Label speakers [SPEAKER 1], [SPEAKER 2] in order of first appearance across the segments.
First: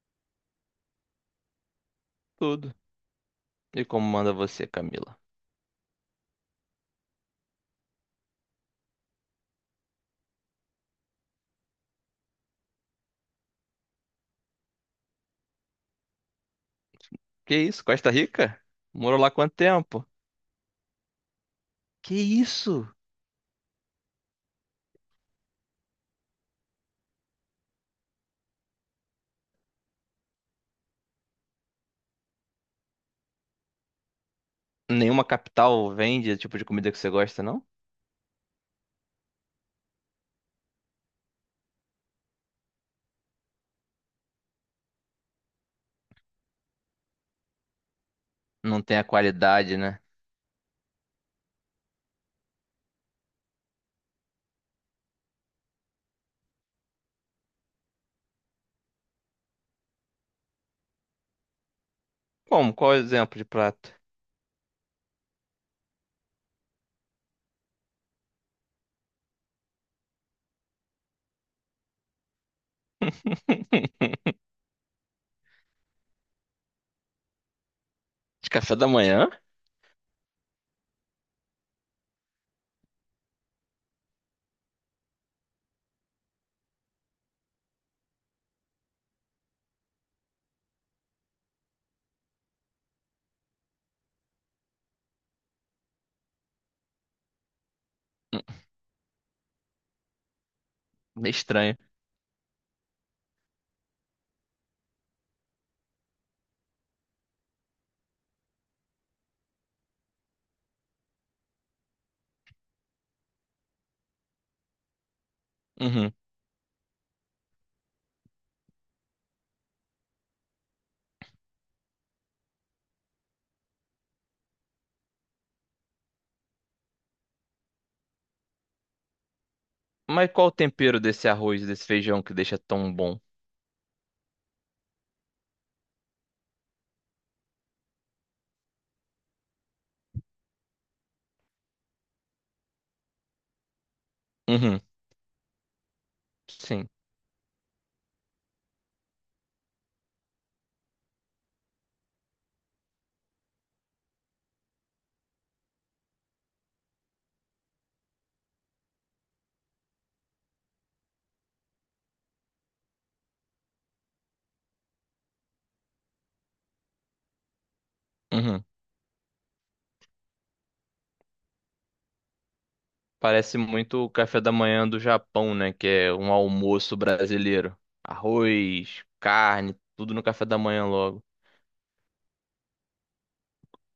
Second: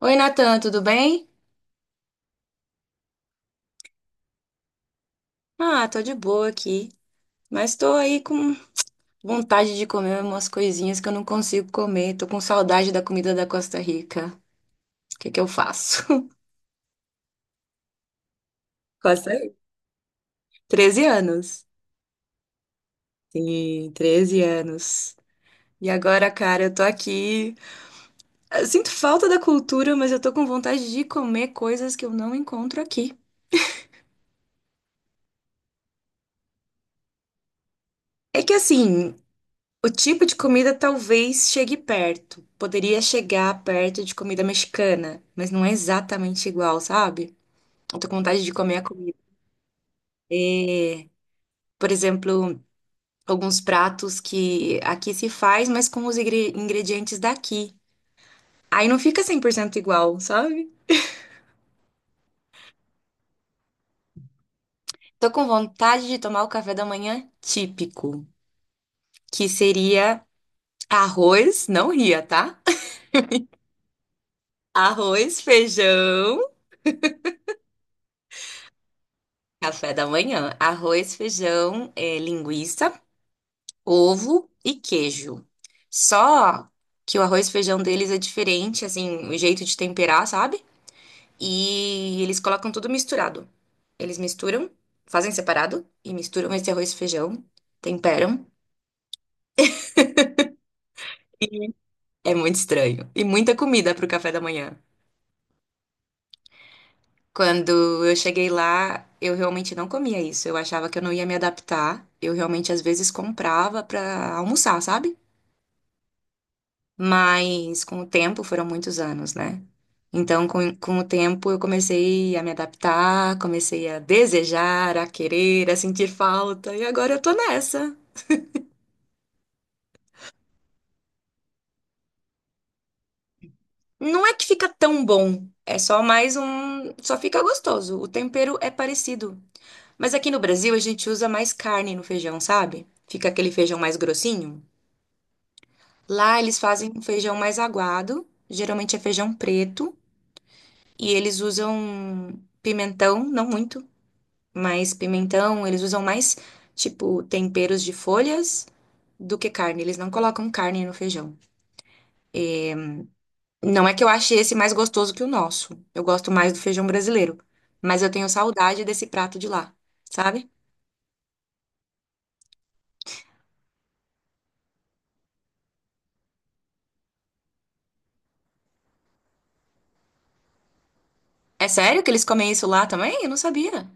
[SPEAKER 1] Oi, Natan, tudo bem?
[SPEAKER 2] Tudo. E como manda você, Camila?
[SPEAKER 1] Ah, tô de boa aqui, mas tô aí com vontade de comer umas coisinhas que eu não consigo comer. Tô com saudade da comida da Costa Rica. O que que eu faço?
[SPEAKER 2] Que isso? Costa Rica? Morou
[SPEAKER 1] Costa
[SPEAKER 2] lá
[SPEAKER 1] Rica.
[SPEAKER 2] quanto tempo?
[SPEAKER 1] 13 anos.
[SPEAKER 2] Que isso?
[SPEAKER 1] Sim, 13 anos. E agora, cara, eu tô aqui. Eu sinto falta da cultura, mas eu tô com vontade de comer coisas que eu não encontro aqui.
[SPEAKER 2] Nenhuma capital vende o tipo de comida que você gosta, não?
[SPEAKER 1] É que assim, o tipo de comida talvez chegue perto. Poderia chegar perto de comida mexicana, mas não é exatamente igual, sabe? Eu tô com vontade de comer a
[SPEAKER 2] Não tem a
[SPEAKER 1] comida.
[SPEAKER 2] qualidade, né?
[SPEAKER 1] É, por exemplo, alguns pratos que aqui se faz, mas com os ingredientes daqui. Aí não fica 100% igual, sabe?
[SPEAKER 2] Como? Qual é o exemplo de prato?
[SPEAKER 1] Tô com vontade de tomar o café da manhã típico, que seria arroz, não ria, tá? Arroz, feijão,
[SPEAKER 2] De café da manhã?
[SPEAKER 1] café da manhã. Arroz, feijão, linguiça, ovo e queijo. Só que o arroz e feijão deles é diferente, assim, o jeito de temperar, sabe? E eles colocam tudo misturado. Eles misturam, fazem separado e misturam esse arroz e feijão,
[SPEAKER 2] Hum,
[SPEAKER 1] temperam.
[SPEAKER 2] Meio estranho.
[SPEAKER 1] É muito estranho. E muita comida pro café da manhã. Quando eu cheguei lá, eu realmente não comia isso. Eu achava que eu não ia me adaptar. Eu realmente às vezes comprava pra almoçar, sabe?
[SPEAKER 2] Uhum.
[SPEAKER 1] Mas com o tempo, foram muitos anos, né? Então, com o tempo, eu comecei a me adaptar, comecei a desejar, a querer, a sentir falta, e agora eu tô nessa.
[SPEAKER 2] Mas qual o tempero desse arroz, desse feijão que deixa tão bom?
[SPEAKER 1] Não é que fica tão bom, é só mais um. Só fica gostoso. O tempero é parecido. Mas aqui no Brasil, a gente usa mais carne no feijão, sabe? Fica aquele feijão mais grossinho.
[SPEAKER 2] Uhum.
[SPEAKER 1] Lá, eles
[SPEAKER 2] Sim.
[SPEAKER 1] fazem um feijão mais aguado, geralmente é feijão preto, e eles usam pimentão, não muito. Mas pimentão, eles usam mais, tipo, temperos de folhas do que carne. Eles não colocam carne no feijão. Não é que eu ache esse mais gostoso que o nosso. Eu gosto mais do feijão brasileiro. Mas eu tenho
[SPEAKER 2] Uhum.
[SPEAKER 1] saudade desse prato de lá, sabe?
[SPEAKER 2] Parece muito o café da manhã do Japão, né? Que é um almoço brasileiro. Arroz, carne, tudo no café da manhã logo.
[SPEAKER 1] É sério que eles comem isso lá também? Eu não sabia.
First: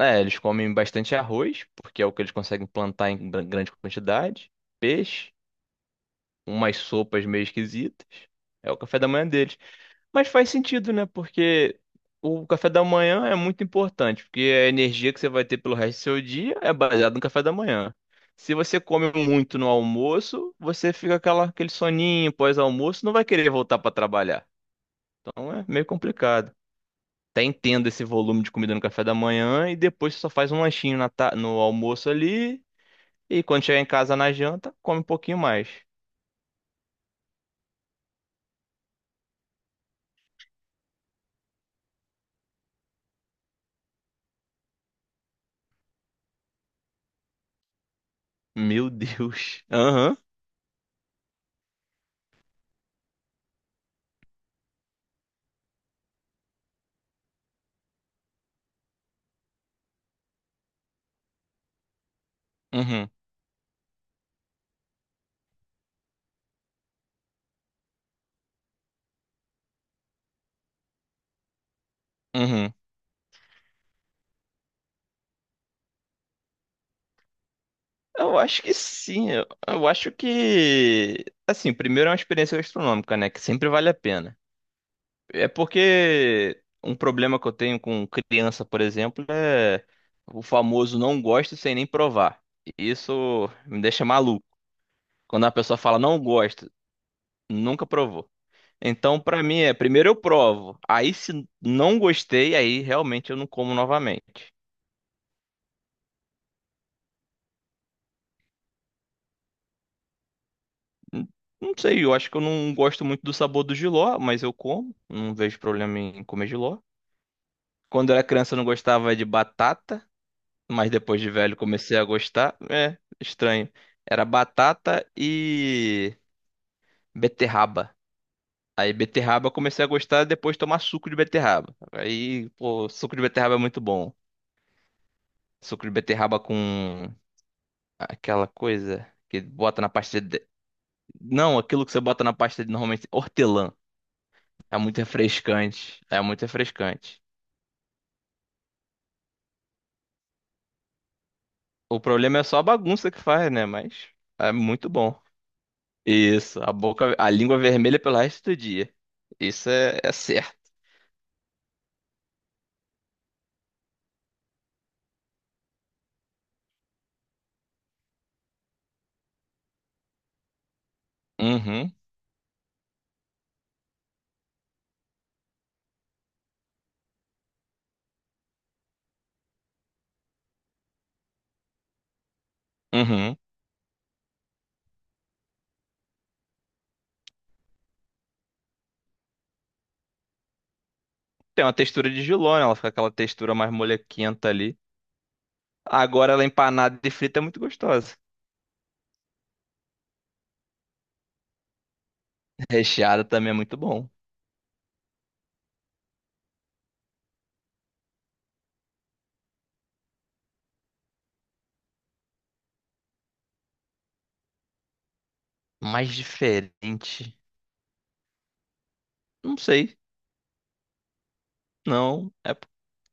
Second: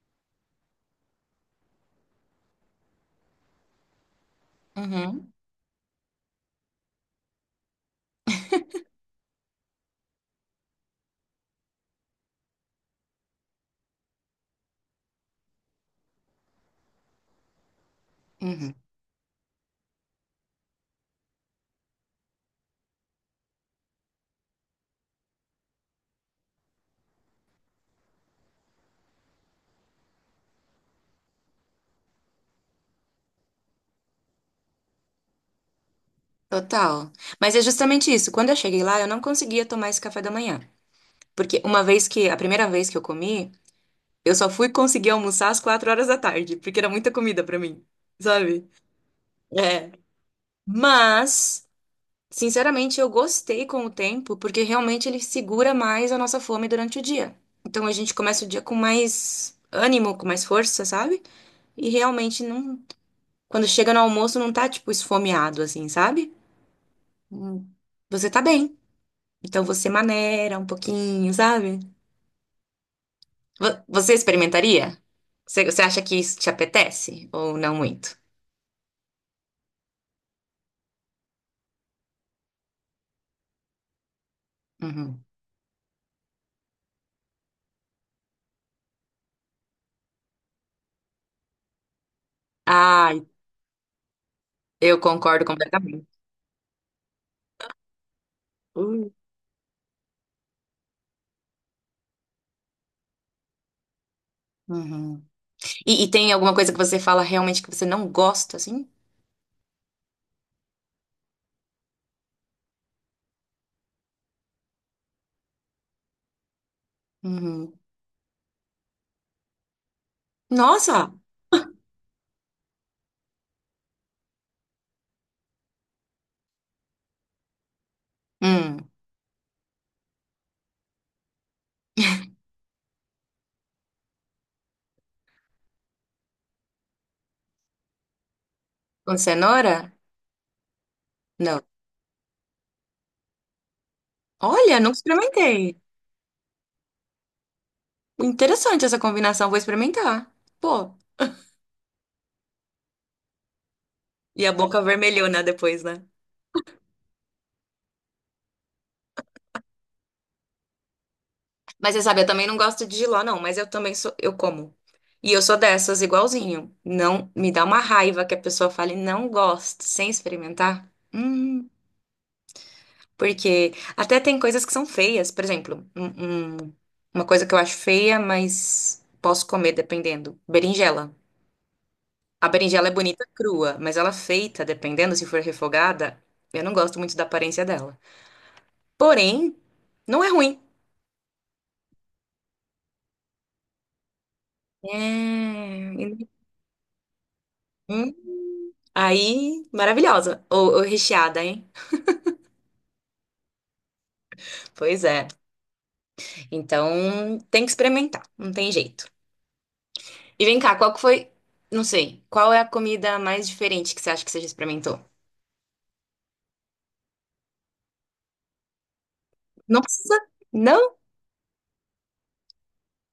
[SPEAKER 2] É, eles comem bastante arroz, porque é o que eles conseguem plantar em grande quantidade. Peixe.
[SPEAKER 1] Uhum.
[SPEAKER 2] Umas sopas meio esquisitas. É o café da manhã deles. Mas faz sentido, né? Porque o café da manhã é muito importante, porque a energia que você vai ter pelo resto do seu dia é baseada no café da manhã. Se
[SPEAKER 1] Uhum.
[SPEAKER 2] você come muito no almoço, você fica aquele soninho pós-almoço, não vai querer voltar para trabalhar. Então é meio complicado. Até entendo esse volume de comida no café da manhã e depois você só faz um lanchinho no almoço ali e quando chegar em casa na janta, come um pouquinho mais.
[SPEAKER 1] Total. Mas é justamente isso. Quando eu cheguei lá, eu não conseguia tomar esse café da manhã. Porque uma vez que, a primeira vez que eu comi, eu só fui conseguir almoçar às 4 horas da tarde, porque era muita comida pra mim, sabe?
[SPEAKER 2] Meu Deus.
[SPEAKER 1] É. Mas, sinceramente, eu gostei com o tempo, porque realmente ele segura mais a nossa fome durante o dia. Então a gente começa o dia com mais ânimo, com mais força, sabe? E realmente não,
[SPEAKER 2] Uhum,
[SPEAKER 1] quando chega no almoço não tá tipo esfomeado assim, sabe? Hum. Você tá bem. Então você maneira um pouquinho, sabe?
[SPEAKER 2] uhum.
[SPEAKER 1] Você experimentaria? Você acha que isso te apetece ou não muito?
[SPEAKER 2] Eu acho que sim. Eu acho que. Assim, primeiro é uma experiência gastronômica, né? Que sempre vale a pena.
[SPEAKER 1] Uhum.
[SPEAKER 2] É porque um problema que eu tenho com criança, por exemplo, é o famoso não gosto sem nem provar.
[SPEAKER 1] Ai,
[SPEAKER 2] Isso me deixa maluco.
[SPEAKER 1] eu concordo
[SPEAKER 2] Quando a pessoa fala
[SPEAKER 1] completamente.
[SPEAKER 2] não gosto, nunca provou. Então, pra mim, é primeiro eu provo. Aí, se não gostei, aí realmente eu não como novamente.
[SPEAKER 1] Uhum. E tem alguma coisa que você fala realmente que você não gosta, assim?
[SPEAKER 2] Hum, Não sei, eu acho que eu não gosto muito do sabor do jiló, mas eu como. Não vejo problema em comer jiló.
[SPEAKER 1] Uhum.
[SPEAKER 2] Quando eu era criança eu não gostava de batata, mas
[SPEAKER 1] Nossa!
[SPEAKER 2] depois de velho comecei a gostar. É, estranho. Era batata e beterraba.
[SPEAKER 1] Hum.
[SPEAKER 2] Aí beterraba eu comecei a gostar depois de tomar suco de beterraba. Aí, pô, suco de beterraba é muito bom. Suco de beterraba com aquela coisa
[SPEAKER 1] Com
[SPEAKER 2] que
[SPEAKER 1] cenoura?
[SPEAKER 2] bota na pasta de... Não,
[SPEAKER 1] Não.
[SPEAKER 2] aquilo que você bota na pasta de normalmente hortelã. É
[SPEAKER 1] Olha, nunca
[SPEAKER 2] muito
[SPEAKER 1] experimentei.
[SPEAKER 2] refrescante. É muito refrescante.
[SPEAKER 1] Interessante essa combinação, vou experimentar. Pô,
[SPEAKER 2] O problema é só a bagunça que faz, né? Mas
[SPEAKER 1] e a
[SPEAKER 2] é
[SPEAKER 1] boca
[SPEAKER 2] muito bom.
[SPEAKER 1] vermelhona depois, né?
[SPEAKER 2] Isso, a boca, a língua vermelha pelo resto do dia. Isso é certo.
[SPEAKER 1] Mas você sabe, eu também não gosto de jiló, não, mas eu também sou, eu como. E eu sou dessas, igualzinho. Não, me dá uma raiva que a pessoa fale, não gosto, sem experimentar. Hum.
[SPEAKER 2] Uhum,
[SPEAKER 1] Porque até tem coisas que são feias. Por exemplo, uma coisa que eu acho feia, mas posso comer dependendo. Berinjela. A berinjela é bonita
[SPEAKER 2] uhum.
[SPEAKER 1] crua, mas ela feita, dependendo se for refogada, eu não gosto muito da aparência dela. Porém, não é ruim.
[SPEAKER 2] Tem uma textura de jiló, né? Ela fica aquela textura mais molequenta ali.
[SPEAKER 1] É.
[SPEAKER 2] Agora ela empanada e frita é muito
[SPEAKER 1] Hum,
[SPEAKER 2] gostosa.
[SPEAKER 1] Aí, maravilhosa. Ou recheada, hein?
[SPEAKER 2] Recheada também é muito bom.
[SPEAKER 1] Pois é. Então, tem que experimentar. Não tem jeito. E vem cá, qual que foi. Não sei. Qual é a comida mais diferente que você acha que você já experimentou?
[SPEAKER 2] Mais diferente. Não
[SPEAKER 1] Não
[SPEAKER 2] sei.
[SPEAKER 1] precisa? Não?
[SPEAKER 2] Não. É...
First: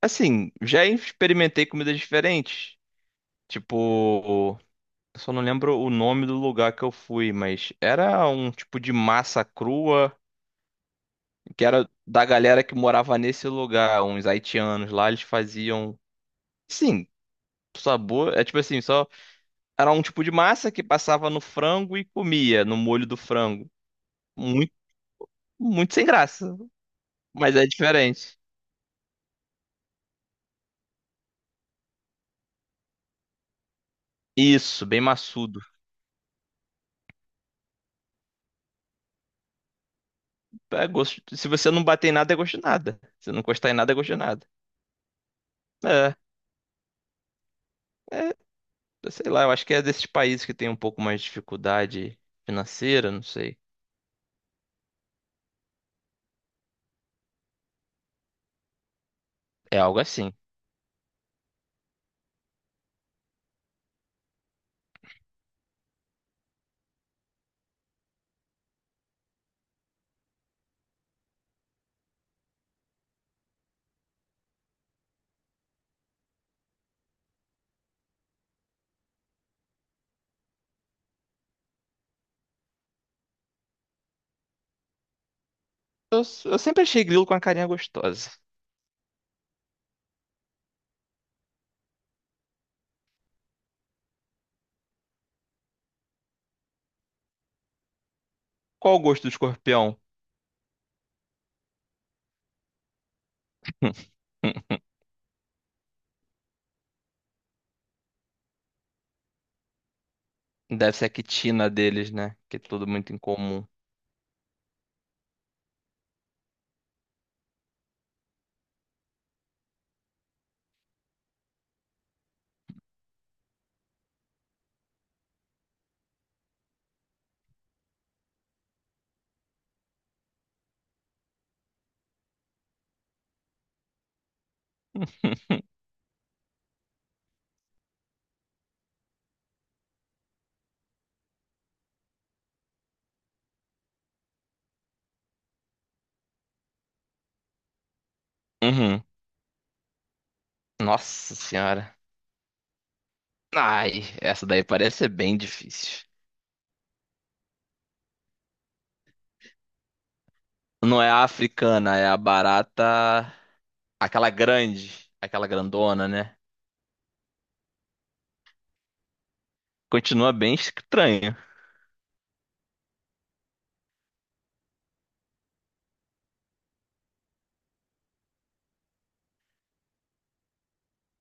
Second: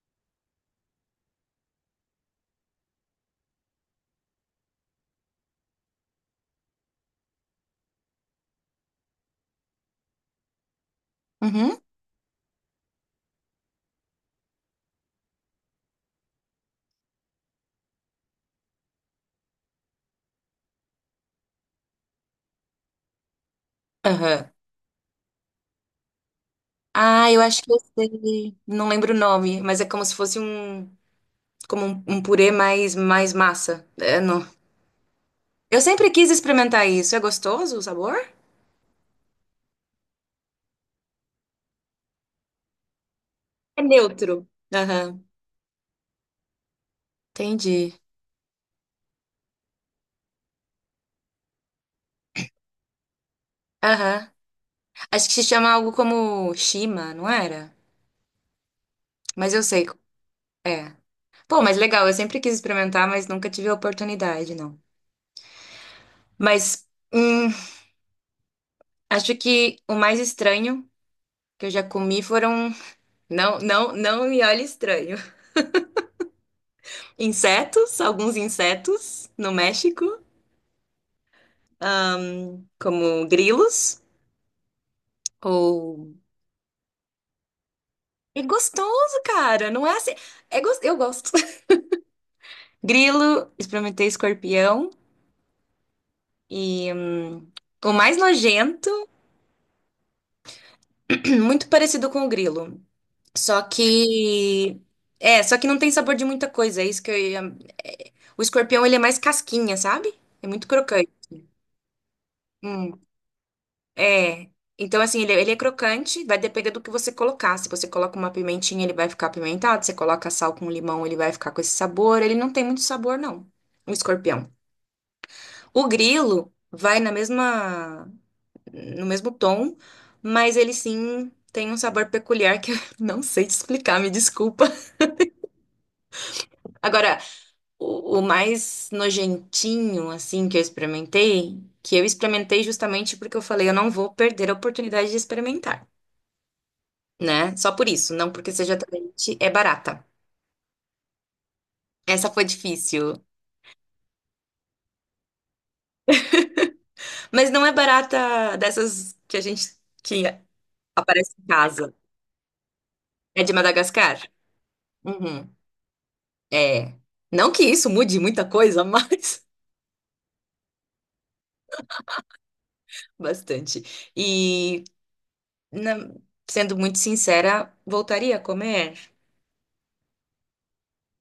[SPEAKER 2] Assim, já experimentei comidas diferentes. Tipo. Eu só não lembro o nome do lugar que eu fui, mas era um tipo de massa crua, que
[SPEAKER 1] Uhum.
[SPEAKER 2] era da galera que morava nesse lugar, uns haitianos lá, eles faziam. Sim, sabor. É tipo assim, só. Era um tipo de massa que passava no frango e comia, no molho do frango.
[SPEAKER 1] Aham.
[SPEAKER 2] Muito, muito sem graça,
[SPEAKER 1] Ah, eu
[SPEAKER 2] mas
[SPEAKER 1] acho
[SPEAKER 2] é
[SPEAKER 1] que eu
[SPEAKER 2] diferente.
[SPEAKER 1] sei. Não lembro o nome, mas é como se fosse um, como um purê mais massa. É, não.
[SPEAKER 2] Isso, bem maçudo.
[SPEAKER 1] Eu sempre quis experimentar isso. É gostoso o sabor?
[SPEAKER 2] É gosto... Se você não bater em nada, é gosto de nada. Se não encostar em
[SPEAKER 1] É
[SPEAKER 2] nada, é gosto de nada.
[SPEAKER 1] neutro. Aham.
[SPEAKER 2] É.
[SPEAKER 1] Entendi.
[SPEAKER 2] É, sei lá, eu acho que é desses países que tem um pouco mais de dificuldade financeira, não sei.
[SPEAKER 1] Aham. Acho que se chama algo como shima, não era? Mas eu
[SPEAKER 2] É
[SPEAKER 1] sei.
[SPEAKER 2] algo assim.
[SPEAKER 1] É. Pô, mas legal. Eu sempre quis experimentar, mas nunca tive a oportunidade, não. Mas hum, acho que o mais estranho que eu já comi foram. Não, não, não me olhe estranho. Insetos, alguns insetos no México, ahn, como grilos, ou.
[SPEAKER 2] Eu sempre achei grilo com a carinha gostosa.
[SPEAKER 1] É gostoso, cara, não é assim. Eu gosto. Grilo, experimentei escorpião, e o mais nojento,
[SPEAKER 2] Qual o gosto do escorpião?
[SPEAKER 1] muito parecido com o grilo, só que. É, só que não tem sabor de muita coisa, é isso que eu ia. O escorpião, ele é mais casquinha, sabe? É muito
[SPEAKER 2] Deve ser a
[SPEAKER 1] crocante.
[SPEAKER 2] quitina deles, né? Que é tudo
[SPEAKER 1] Hum.
[SPEAKER 2] muito incomum.
[SPEAKER 1] É. Então, assim, ele é crocante, vai depender do que você colocar. Se você coloca uma pimentinha, ele vai ficar apimentado. Se você coloca sal com limão, ele vai ficar com esse sabor. Ele não tem muito sabor, não. O escorpião. O grilo vai na mesma, no mesmo tom, mas ele sim tem um sabor peculiar que eu não sei te explicar, me desculpa. Agora, o mais nojentinho, assim, que eu experimentei justamente porque eu falei, eu não vou perder a oportunidade de experimentar, né? Só por isso, não porque seja
[SPEAKER 2] Uhum.
[SPEAKER 1] atraente, é barata.
[SPEAKER 2] Nossa senhora.
[SPEAKER 1] Essa foi difícil.
[SPEAKER 2] Ai, essa daí parece ser bem difícil.
[SPEAKER 1] Mas não é barata dessas que a gente que
[SPEAKER 2] Não é a
[SPEAKER 1] aparece em casa.
[SPEAKER 2] africana, é a barata.
[SPEAKER 1] É de Madagascar?
[SPEAKER 2] Aquela grande.
[SPEAKER 1] Uhum.
[SPEAKER 2] Aquela grandona, né?
[SPEAKER 1] É. Não que isso mude muita coisa, mas
[SPEAKER 2] Continua bem estranho.
[SPEAKER 1] bastante. E na- sendo muito sincera, voltaria a comer.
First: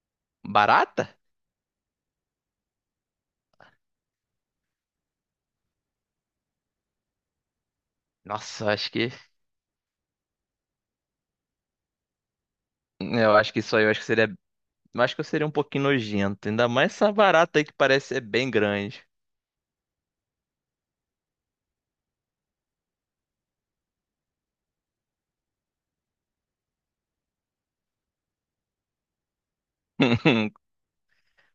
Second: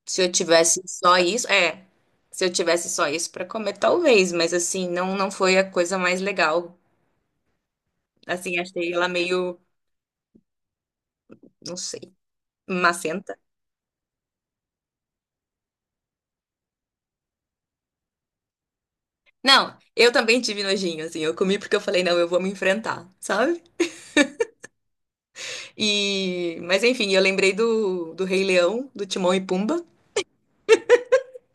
[SPEAKER 1] Se eu tivesse
[SPEAKER 2] Barata?
[SPEAKER 1] só isso, é. Se eu tivesse só isso para comer, talvez, mas assim, não foi a coisa mais legal. Assim,
[SPEAKER 2] Nossa, eu acho
[SPEAKER 1] achei ela
[SPEAKER 2] que.
[SPEAKER 1] meio, não sei,
[SPEAKER 2] Eu
[SPEAKER 1] macenta.
[SPEAKER 2] acho que isso aí eu acho que seria. Eu acho que eu seria um pouquinho nojento. Ainda mais essa barata aí que parece ser bem grande.
[SPEAKER 1] Não, eu também tive nojinho, assim. Eu comi porque eu falei, não, eu vou me enfrentar, sabe? E, mas enfim, eu lembrei do Rei Leão, do Timão e Pumba.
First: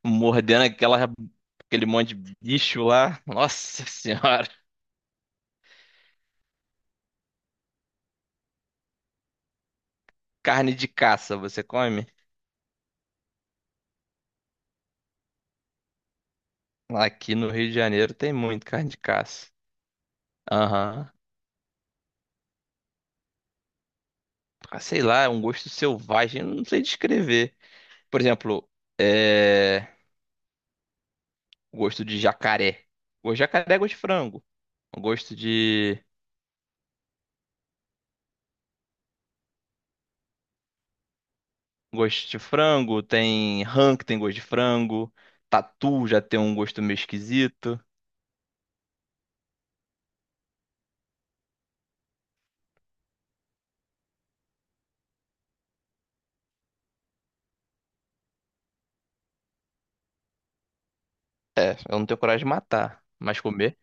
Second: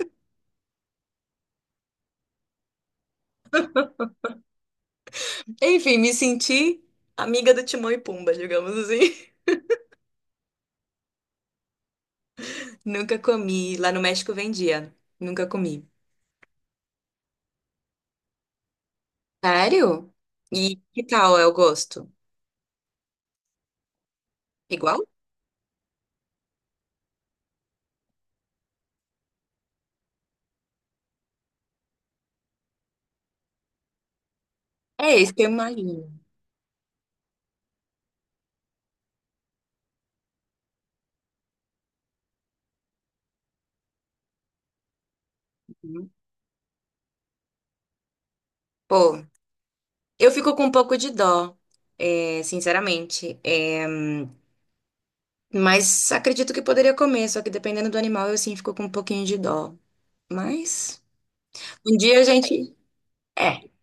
[SPEAKER 2] Mordendo aquela, aquele monte de bicho lá. Nossa senhora.
[SPEAKER 1] Enfim, me senti amiga do Timão e Pumba, digamos assim.
[SPEAKER 2] Carne de caça, você come?
[SPEAKER 1] Nunca comi. Lá no México vendia. Nunca comi.
[SPEAKER 2] Aqui no Rio de Janeiro tem muito carne de caça.
[SPEAKER 1] Sério? E que
[SPEAKER 2] Aham.
[SPEAKER 1] tal é o gosto?
[SPEAKER 2] Ah,
[SPEAKER 1] Igual?
[SPEAKER 2] sei lá, é um gosto selvagem, eu não sei descrever. Por exemplo, é... gosto de jacaré. O jacaré é gosto de frango.
[SPEAKER 1] É isso
[SPEAKER 2] Gosto
[SPEAKER 1] que eu
[SPEAKER 2] de
[SPEAKER 1] imagino.
[SPEAKER 2] gosto de frango, tem rã que tem gosto de frango, tatu já tem um gosto meio esquisito.
[SPEAKER 1] Pô, eu fico com um pouco de dó, é, sinceramente. Mas acredito que poderia comer, só que dependendo do animal, eu sim fico com um pouquinho de dó. Mas
[SPEAKER 2] É,
[SPEAKER 1] um
[SPEAKER 2] eu não tenho
[SPEAKER 1] dia a
[SPEAKER 2] coragem de
[SPEAKER 1] gente.
[SPEAKER 2] matar, mas
[SPEAKER 1] É,
[SPEAKER 2] comer.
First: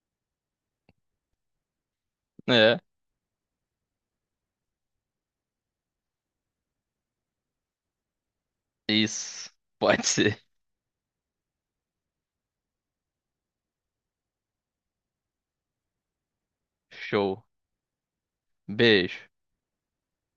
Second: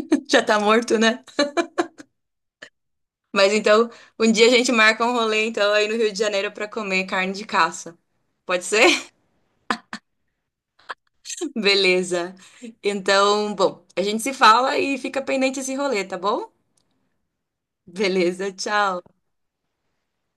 [SPEAKER 1] já tá morto, né?
[SPEAKER 2] É,
[SPEAKER 1] Mas então, um dia a gente marca um rolê, então, aí no Rio de Janeiro pra comer carne de caça. Pode ser?
[SPEAKER 2] isso. Pode ser.
[SPEAKER 1] Beleza. Então, bom, a gente se fala e fica pendente esse rolê, tá bom?
[SPEAKER 2] Show.
[SPEAKER 1] Beleza, tchau.
[SPEAKER 2] Beijo.